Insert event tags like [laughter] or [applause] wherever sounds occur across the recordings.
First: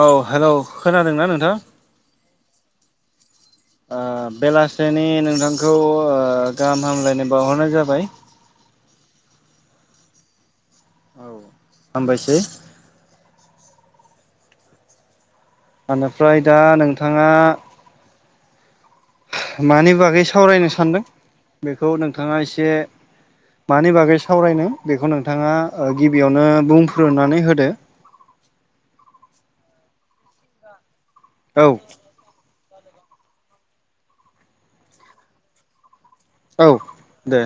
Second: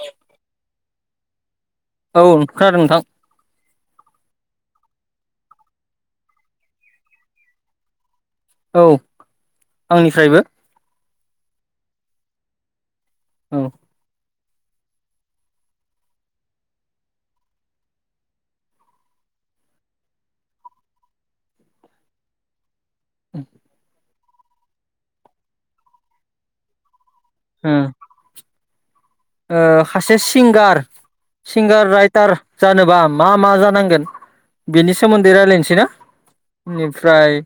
औ हेलौ खोनादोंना नोंथां। औ खोनादों नोंथां। ओ बेलासेनि नोंथांखौ ओ गाहाम हामलायनाय बावहरनाय जाबाय। औ आंनिफ्रायबो। औ हामबायसै। उम। बेनिफ्राय दा नोंथाङा मानि बागै सावरायनो सानदों बेखौ नोंथाङा एसे मानि बागै सावरायनो बेखौ नोंथाङा गिबियावनो बुं। रुनानै होदो! ओ सासे सिंगार औ सिंगार राइटार जानोबा मा मा जानांगोन बेनि सोमोन्दै रायजलायनोसै ना। औ बेनिफ्राय दे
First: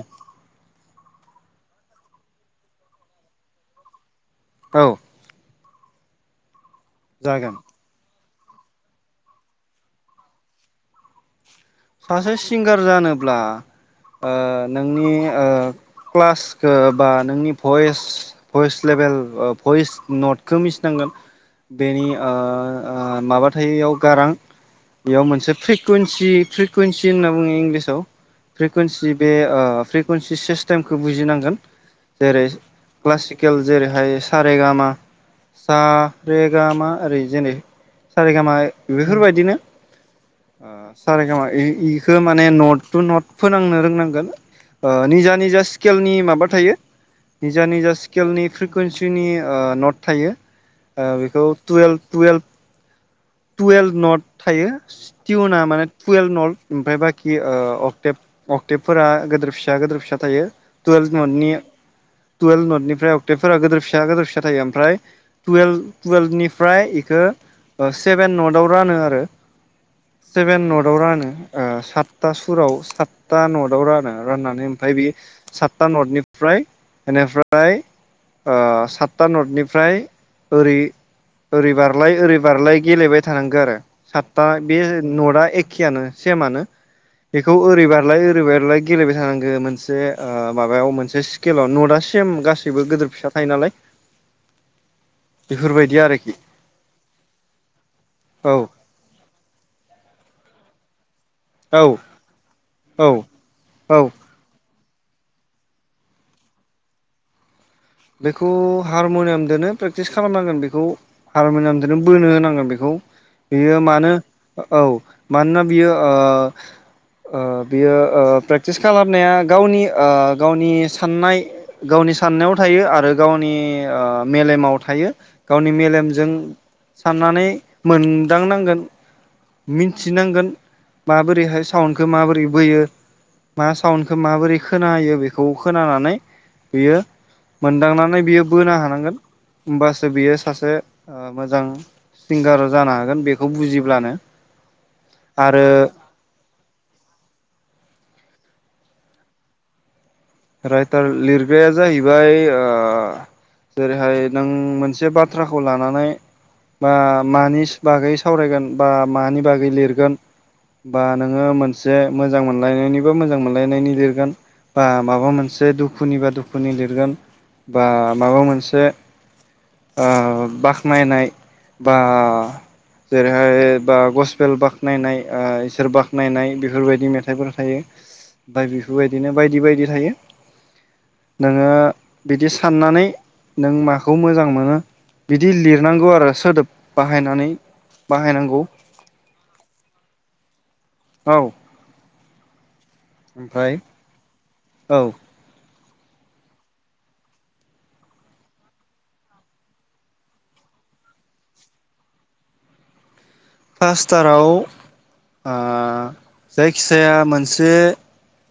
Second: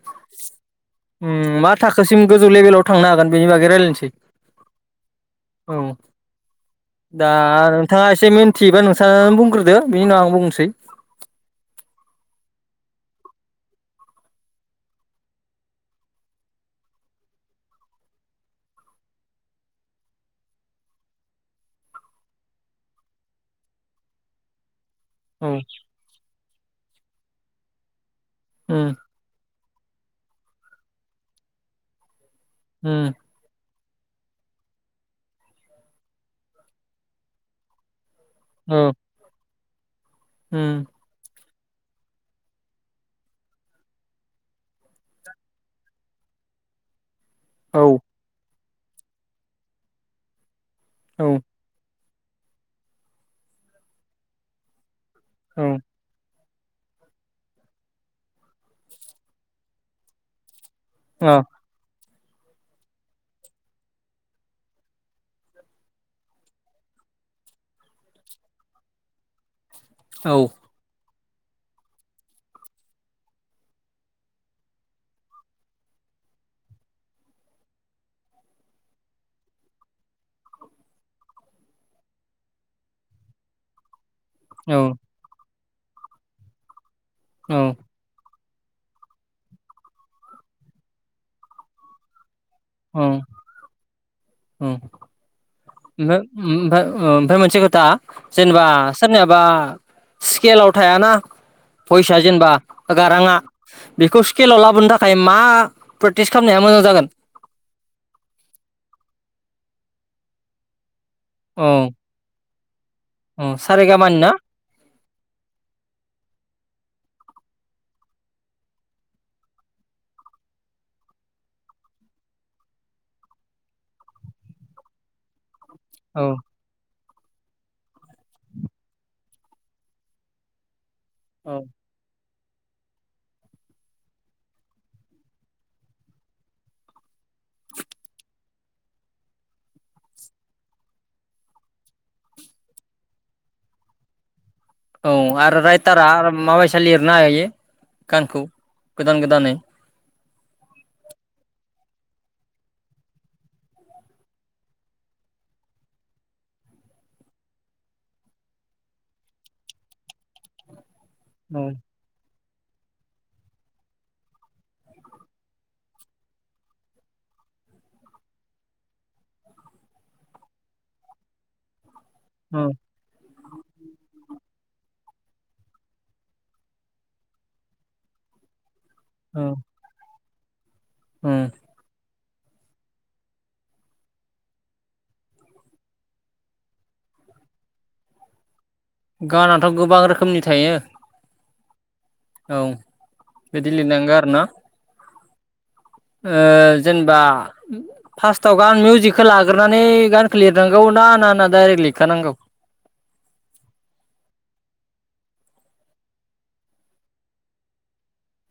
मा थाखोसिम गोजौ लेभेलाव थांनो हागोन बेनि बागै रायजलायनोसै। औ औ। दा जागोन नोंथाङा एसे मिन्थियोबा नोंसाङानो बुंग्रोदो बिनि उनाव आं बुंसै। सासे सिंगार जानोब्ला ओ नोंनि ओ क्लासखौ बा नोंनि भइस भइस लेभेल भइस नटखौ मिथिनांगोन। बेनि ओ ओ माबाथायाव एवाव गारां बेयाव मोनसे औ फ्रिकुन्सि फ्रिकुवन्सि होनना बुङो इंलिसाव उम फ्रिकुवन्सि बे फ्रिकुवन्सि सिस्टेमखौ बुजिनांगोन जेरै उम क्लासिकेल जेरैहाय स रे गा मा स रे गा मा ओरै जेरै सारेगामा औ बेफोरबायदिनो ओ उम सारे खामा इख माने नट थु नट फोनांनो रोंनांगोन। ओ निजा निजा स्केलनि माबा थायो। निजा औ निजा स्केलनि फ्रिकुवेन्सिनि नट थायो औ बेखौ टुवेल्भ टुवेल्भ। टुवेल्भ नट थायो टिउना औ माने अ टुवेल्भ नट। ओमफ्राय बाखि अक्टेब अक्टेबफोरा गिदिर फिसा गिदिर फिसा थायो। टुवेल्भ नटनि टुवेल्भ नटनिफ्राय अक्टेफोरा गिदोर फिसा गदोर फिसा थायो ओमफ्राय टुेल्भ टुयेल्भनिफ्राय बेखौ सेभेन नटआव रानो आरो औ सेभेन नटआव रानो। सातथा सुराव सातता नटआव रानो राननानै ओमफ्राय बे सातता नथनि मफ्राय बेनिफ्राय सातथा नटनिफ्राय ओरै बारलाय ओरै बारलाय। गेलेबाय थानांगौ आरो सातथा औ बे नटआ एखेयानो सेमानो। बेखौ औ ओरैबारलाय ओरैबार। गेलेबाय थानांगो मोनसे माबायाव मोनसे स्केलाव न सेम ग गासैबो गिदिर फिसा थायो नालाय। ओ बेफोरबायदि आरोखि ओफ्राय ओमफ्राय मोनसे दा औ जेनेबा सोरनियाबा स्केलाव थायाना औ फैसा जेनेबा औ एगाराङा औ बेखौ स्केलाव लाबोनो थाखाय। थाखाय मा प्रेक्टिस खालामनाया मोजां जागोन। बेखौ हारमुनियामदोनो प्रेक्टिस खालामनांगोन बेखौ औ हारमुनियामदोनो बोनो होनांगोन बेखौ। औ बेयो मानो सारेगामानि ना औ मानोना बियो। बियो प्रेक्टिस खालामनाया गावनि गावनि साननाय गाव नि ग गावनि सान्नायाव थायो आरो गावनि मेलेमाव थायो गावनि औ मेलेमजों। [inaudible] औ माबोरैहाय साउडखौ माबोरै बोयो मा साउन्खौो माबोरै खोन होयो बेखौ खोनानानै बियो। मोनदांनानै बियो बोनो हानांगोन हबासो बियो सासे मोजां सिंगाराव जानो हागोन बेखौ बुजिब्लानो औ आरो रायथारा माबायसा लिरनो हागायो गानख गोदान गोदानैे राइटार लिरनायाया जाहैबाय जेरैहाय नों मोनसे बाथ्राखौ लानानै बा मानि बागै सावरायगोन बा मानि बागै लिरगोन बा नोङो औ मोनसे मोजां मोनलायनायनिबा मोजां मोनलायनायनि लिरगोन बा माबा मोनसे दुखुनि बा दुखुनि लिरगोन बा माबा मोनसे ओ बाख्नायनाय बा औ जेरै ओ बा गसबेल बाखनायनाय ओ इसोर बाखनायनाय बेफोरबायदि मेथाइफोर थायो दा बेफोरबायदिनो औ बायदि बायदि थायो ओम नोङो। बिदि साननानै नों माखौ मोजां मोनो। बिदि लिरनांगौ आरो सोदोब बाहायनानै बाहायनांगौ गानाथ' गोबां रोखोमनि थायो औ। औ बिदि ओमफ्राय लिरनांगो आरो न' औ ओ जेनेबा फार्स्टआव गान मिउजिकखौ लाग्रोनानै गानखौ लिरनांगौ ना ना ना दाइरेक्ट लिरखानांगौ पासथाराव ओ जायखिजाया मोनसे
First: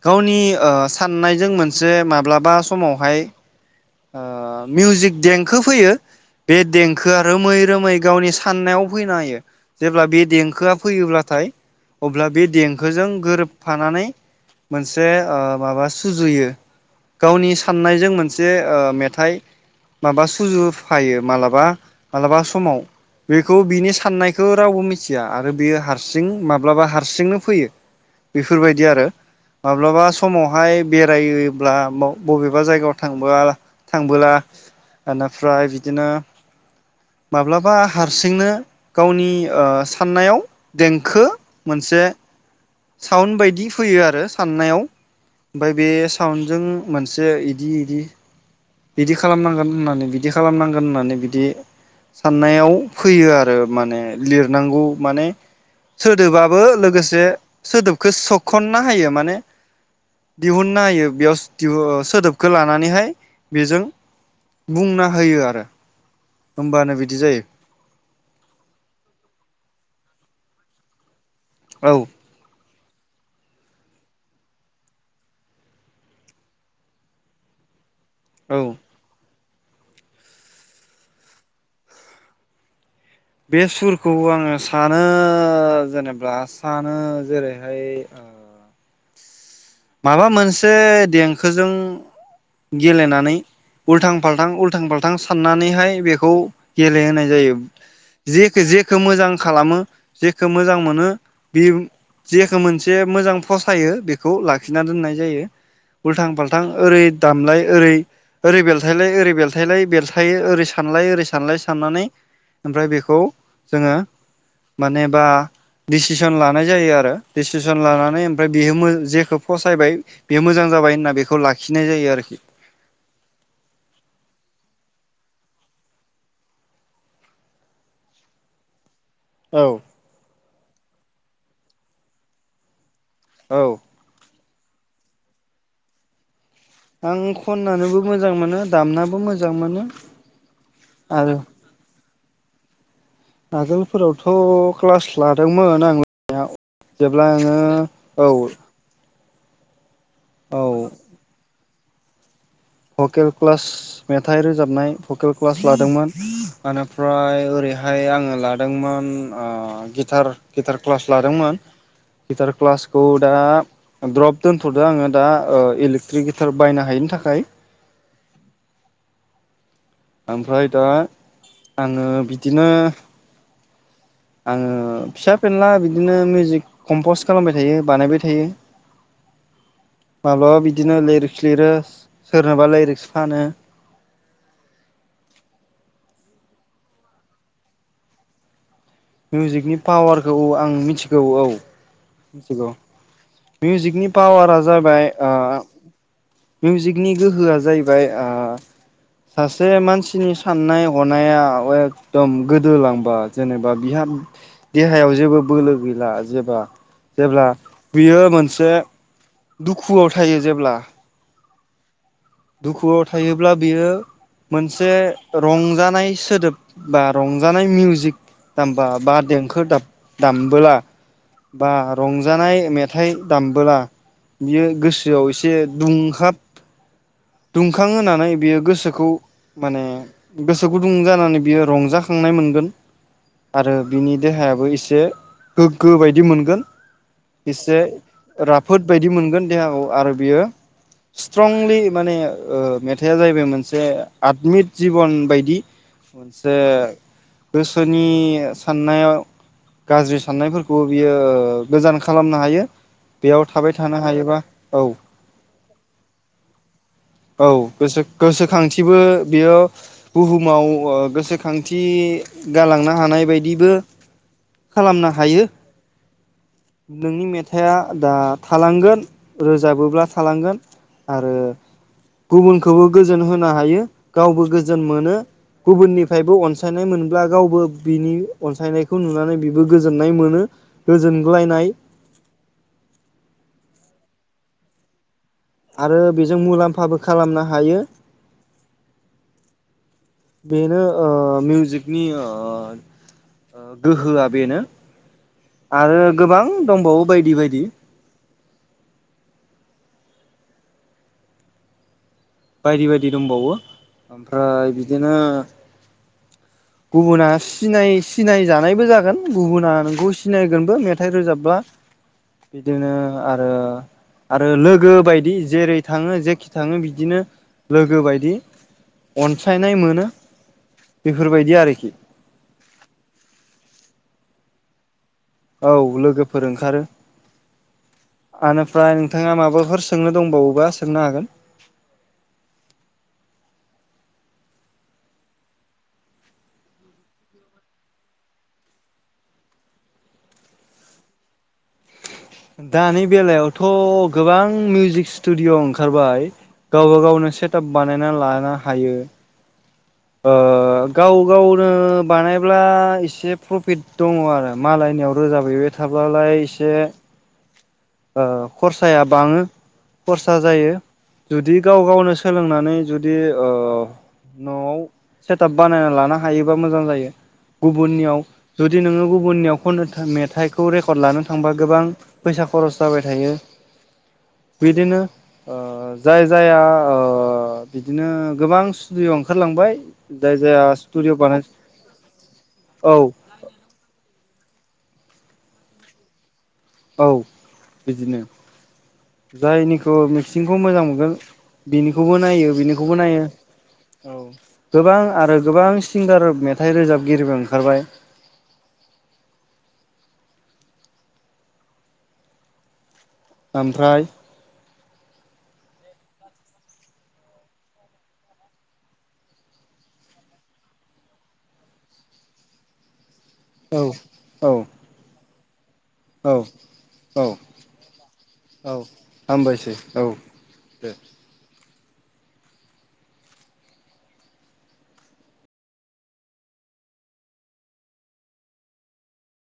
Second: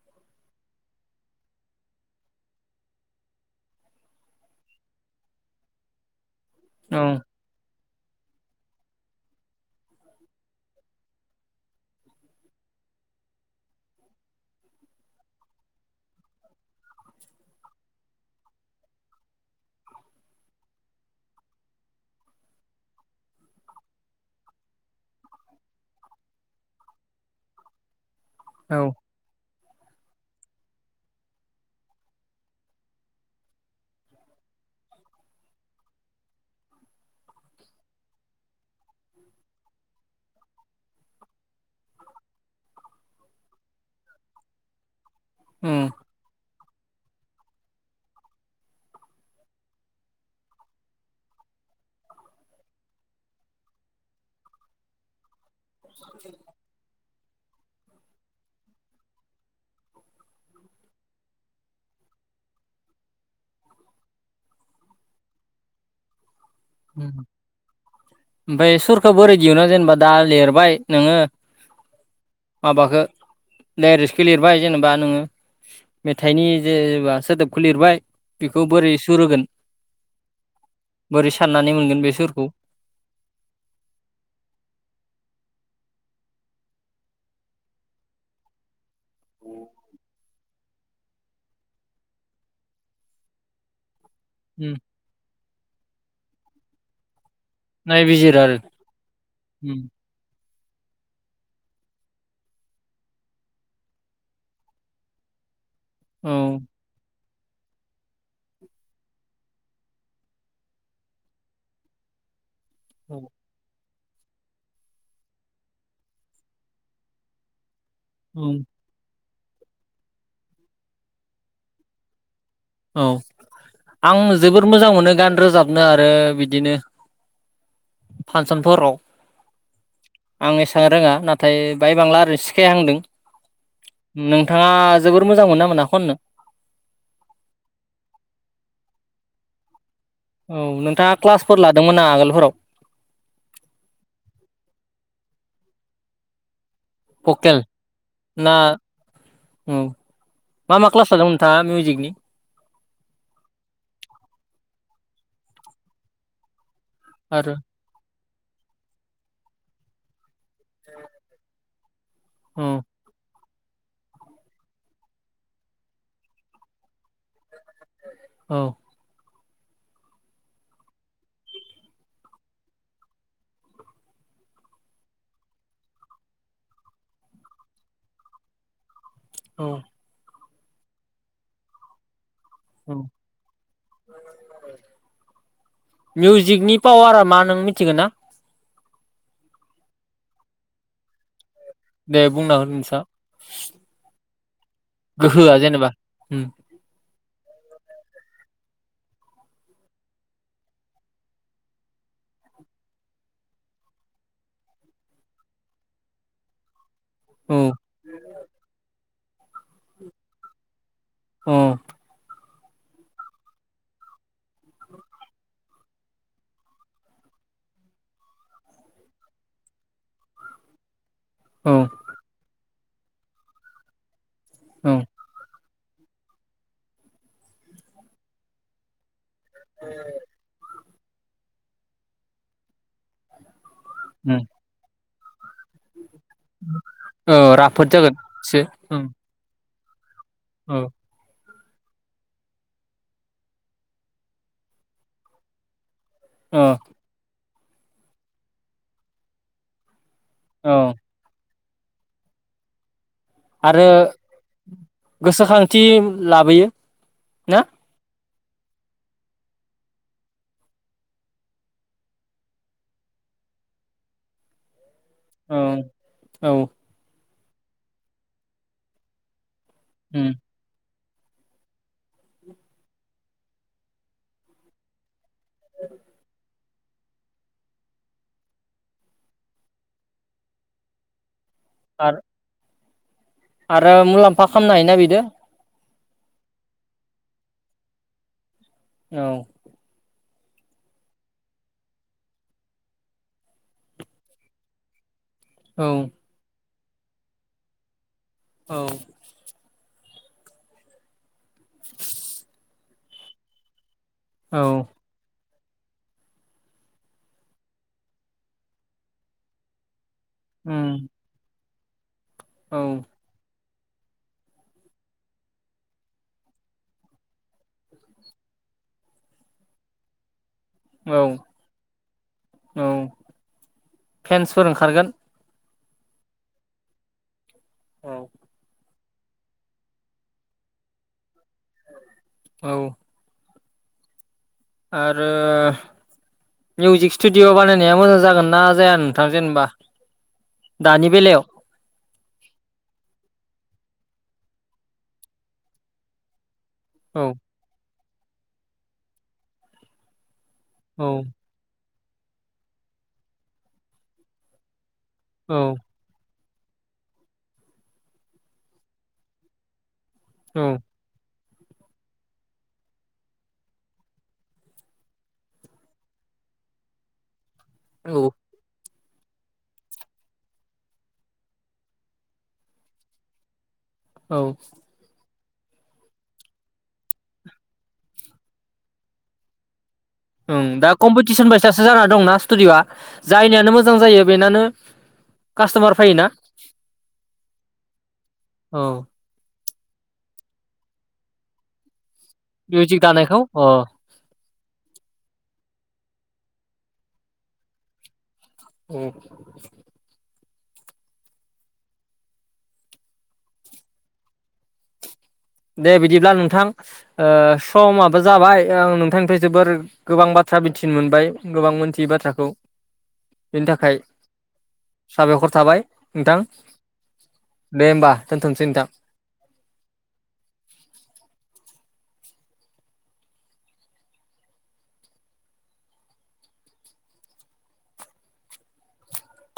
गावनि ओ साननायजों मोनसे माब्लाबा समावहाय ओ मिउजिक देंखो फैयो बे औ देंखोआ रोमै रोमै गावनि साननायाव फैना होयो जेब्ला बे देंखोआ फैयोब्लाथाय अब्ला बे देंखोजों गोरोबफानानै। मोनसे ओ माबा सुजुयो गावनि साननायजों मोनसे। ओ मेथाइ माबा सुजुफायो मालाबा मालाबा समाव। बेखौ बिनि साननायखौ रावबो मिथिया आरो बेयो हारसिं माब्लाबा हारसिंनो फैयो। बेफोरबायदि औ आरो। माब्लाबा समावहाय बेरायोब्ला बाव-बबेबा जायगायाव थांबा थांबोला ओनोफ्राय बिदिनो माब्लाबा हारसिंनो गावनि ओ साननायाव देंखो मोनसे साउन्ड बायदि फैयो आरो साननायाव ओमफ्राय बे उम साउन्डजों मोनसे इदि इदि बिदि खालामनांगोन होननानै बिदि खालामनांगोन होननानै बिदि साननायाव फैयो आरो माने लिरनांगौ माने सोदोबाबो लोगोसे सोदोबखौ सोखनना होयो माने दिहुनना हायो बेयाव दिहु ओ सोदोबखौ लानानैहाय बेजों बुंना होयो आरो होमबानो उम बिदि जायो ओमफाय सुरखौ बोरै दिहुनो जेनेबा दा लिरबाय नोङो औ माबाखो डाइरेक्टखो लिरबाय जेनेबा नोङो मेथाइनि जेबा सोदोबखौ लिरबाय औ बेखौ बोरै सुरहोगोन बोरै साननानै मोनगोन बे सुरखौ बे सुरखौ आङो सानो जेनेबा सानो जेरैहाय ओ अ माबा मोनसे देंखोजों गेलेनानै उल्थां फाल्थां उम उल्थां फाल्थां साननानैहाय बेखौ गेलेहोनाय जायो नायबिजिर आरो जेखो जेखौ मोजां खालामो जे- खो मोजां मोनो बे जेखो मोनसे मोजां फसायो बेखौ लाखि लाखिना दोननाय जायो उल्थां औ फाल्थां ओरै दामलाय ओरै ओरै बेलथायलाय ओरै बेलथायलाय बेलथायो ओरै सानलाय ओरै सानलाय साननानै ओमफ्राय औ बेखौ जोङो मानेबा डिसिसन लानाय जायो आरो दिसिसन एदमिस्वन लानानै ओमफ्राय उम बियो मो जेखौ फसायबाय बेयो मोजां जाबाय होनना बेखौ लाखिनाय जायो आरोखि औ आं जोबोद मोजां मोनो गान रोजाबनो आरो बिदिनो फानसनफोराव औ आं एसां रोङा नाथाय बाय बांला ओरै सिखायहांदों औ नोंथाङा जोबोर मोजां मोनोना मोना खननो आं खननानैबो मोजां मोनो दामनाबो मोजां मोनो। औ नोंथांङा आरो क्लासफोर लादोंमोन ना मा आगोलफोराव? आगोलफोरावथ' क्लास लादोंमोन आं जेब्ला आङो भकेल औ ना औ औ मा मा क्लास लादोंमोन नोंथाङा मिउजिकनि? भकेल क्लास मेथाइ रोजाबनाय भकेल क्लास लादोंमोन। एनिफ्राय आरो ओरैहाय आङो लादोंमोन अ गिटार गिटार क्लास लादोंमोन। गिटार औ क्लासखौ दा द्रप दोनथ'दो आङो दा ओ इलेक्ट्रिक गिटार बायनो हायिनि थाखाय। औ। ओमफ्राय दा आङो बिदिनो आङो फिसा फेनला बिदिनो मिउजिक कमपस्ट खालामबाय थायो बानायबाय थायो। [inaudible] औ। माब्लाबा बिदिनो लिरिक्स लिरो सोरनोबा औ लिरिक्स फानो। मिउजिकनि पावारा मा नों मिथिगो ना? मिउजिकनि पावारखौ औ आं मिथिगौ औ। दे बुंना हो मिथिगौ नोंसा मिउजकनि जाबाय आ गोहोआ जेनेबा उम मिउजिकनि गोहोआ जाहैबाय आ सासे मानसिनि साननाय हनाया एकदम गोदोलांबा जेने बा बिहा देहायाव जेबो बोलो गैला जेबा जेब्ला औ बियो मोनसे दुखुआव थायो जेब्ला अ। दुखुआव थायोब्ला बेयो मोनसे रंजानाय सोदोब बा रंजानाय मिउजिक दामबा बा देंखो दाब-दामबोला बा औ रंजानाय मेथाइ दामबोला बियो औ गोसोआव एसे दुंहाब दुंखां होनानै बेयो गोसोखौ माने गोसो गुदुं जानानै बियो रंजाखांनाय मोनगोन आरो बिनि उम देहायाबो एसे गोग्गो बायदि मोनगोन औ एसे राफोद जागोन एसे राफोद उम बायदि मोनगोन देहाखौ आरो बेयो औ स्ट्रंलि माने ओ मेथाइआ जाहैबाय मोनसे आदमिद जिबन बायदि मोनसे औ गोसोनि साननायाव गाज्रि साननायफोरखौबो औ बेयो गोजान खालामनो हायो। बेयाव थाबाय आरो थानो हायोबा औ गोसोखांथि लाबोयो औ ना गोसो गोसोखांथिबो बियो बुहुमाव ओ गोसोखांथि गालांनो हाना नाय बायदिबो खालामनो हायो औ औ नोंनि मेथाइआ दा थालांगोन रोजाबोब्ला उम थालांगोन आरो गुबुनखौबो गोजोन होनो हायो गावबो गोजोन मोनो गुबुननिफ्रायबो अनसा सायनाय मोनब्ला गावबो बिनि अनसायनायखौ नुनानै बिबो गोजोननाय मोनो गोजोनग्लाय नाय आरो आरो मुलाम्फा खामनो हायोना बिदो? आरो बेजों मुलाम्फाबो खालामनो हायो। औ बेनो ओ मिउजिकनि ओ गोहोआ बेनो औ आरो गोबां दंबावो बायदि बायदि। औ बायदि बायदि दंबावो औ ओमफ्राय बिदिनो गुबुना सिनाय सिनाय जानायबो जागोन गुबुना नोंखौ सिनायगोनबो उम मेथाइ रोजाबबा। औ बिदिनो आरो आरो लोगो बायदि जेरै थाङो जेखि थाङो बिदिनो लोगो बायदि अनसायनाय मोनो। औ बेफोरबायदि आरोखि। फ्रेन्सफोर ओंखारगोन? औ लोगोफोर ओंखारो औ आनिफ्राय उम नोंथाङा माबाफोर सोंनो दंबावोबा सोंनो हागोन। औ आरो मिउजिक स्टुडिअ' बानायनाया मोजां जागोन ना जाया नोंथां जेनेबा दानि बेलायाव? दानि बेलायावथ' गोबां मिउजिक स्टुडिअ ओंखारबाय। गावबा औ गावनो सेटाप बानायना लानो हायो। ओ औ गाव गावनो बानायब्ला एसे प्रफिट दङ' आरो मालायनियाव औ रोजाबहैबाय थाब्लालाय एसे ओ खरसाया बाङो। खरसा औ जायो जुदि गाव गावनो सोलोंनानै जुदि ओ न'आव सेटाप बानायना लानो हायोबा मोजां जायो औ गुबुननियाव जुदि नोङो गुबु गुबुननियाव खननो मेथाइखौ रेकर्ड लानो थांबा गोबां फैसा खरस जाबाय थायो। औ बिदिनो ओ जाय जाया ओ बिदिनो गोबां स्टुडिअ ओंखारलांबाय। जाय जाया ओं दा स्टुडिअ बानाय कम्पिटिसन बायसासो जाना दंना स्टुडिअ'आ औ जायनियानो मोजां जायो बेनानो कास्ट'मार फायोना? औ बिदिनो औ जायनि मिसिंखौ मोजां मोनगोन बेनि खौबो नायो बिनिखौबो मिउजिक नायो दानायखौ औ गोबां आरो गोबां सिंगार मेथाइ रोजाबगिरिबो ओंखारबाय। उम ओमफ्राय दे बिदिब्ला नोंथां ओ समाबो जाबाय आं नोंथांनिफ्राय जोबोर गोबां बा थ्रा मिथिनो मोनबाय गोबां मोनथियै बाथ्राखौ। बेनि औ थाखाय साबायख'र थाबाय औ नोंथां औ दे होमबा दोनथ'नोसै औ नोंथां हामबायसै औ दे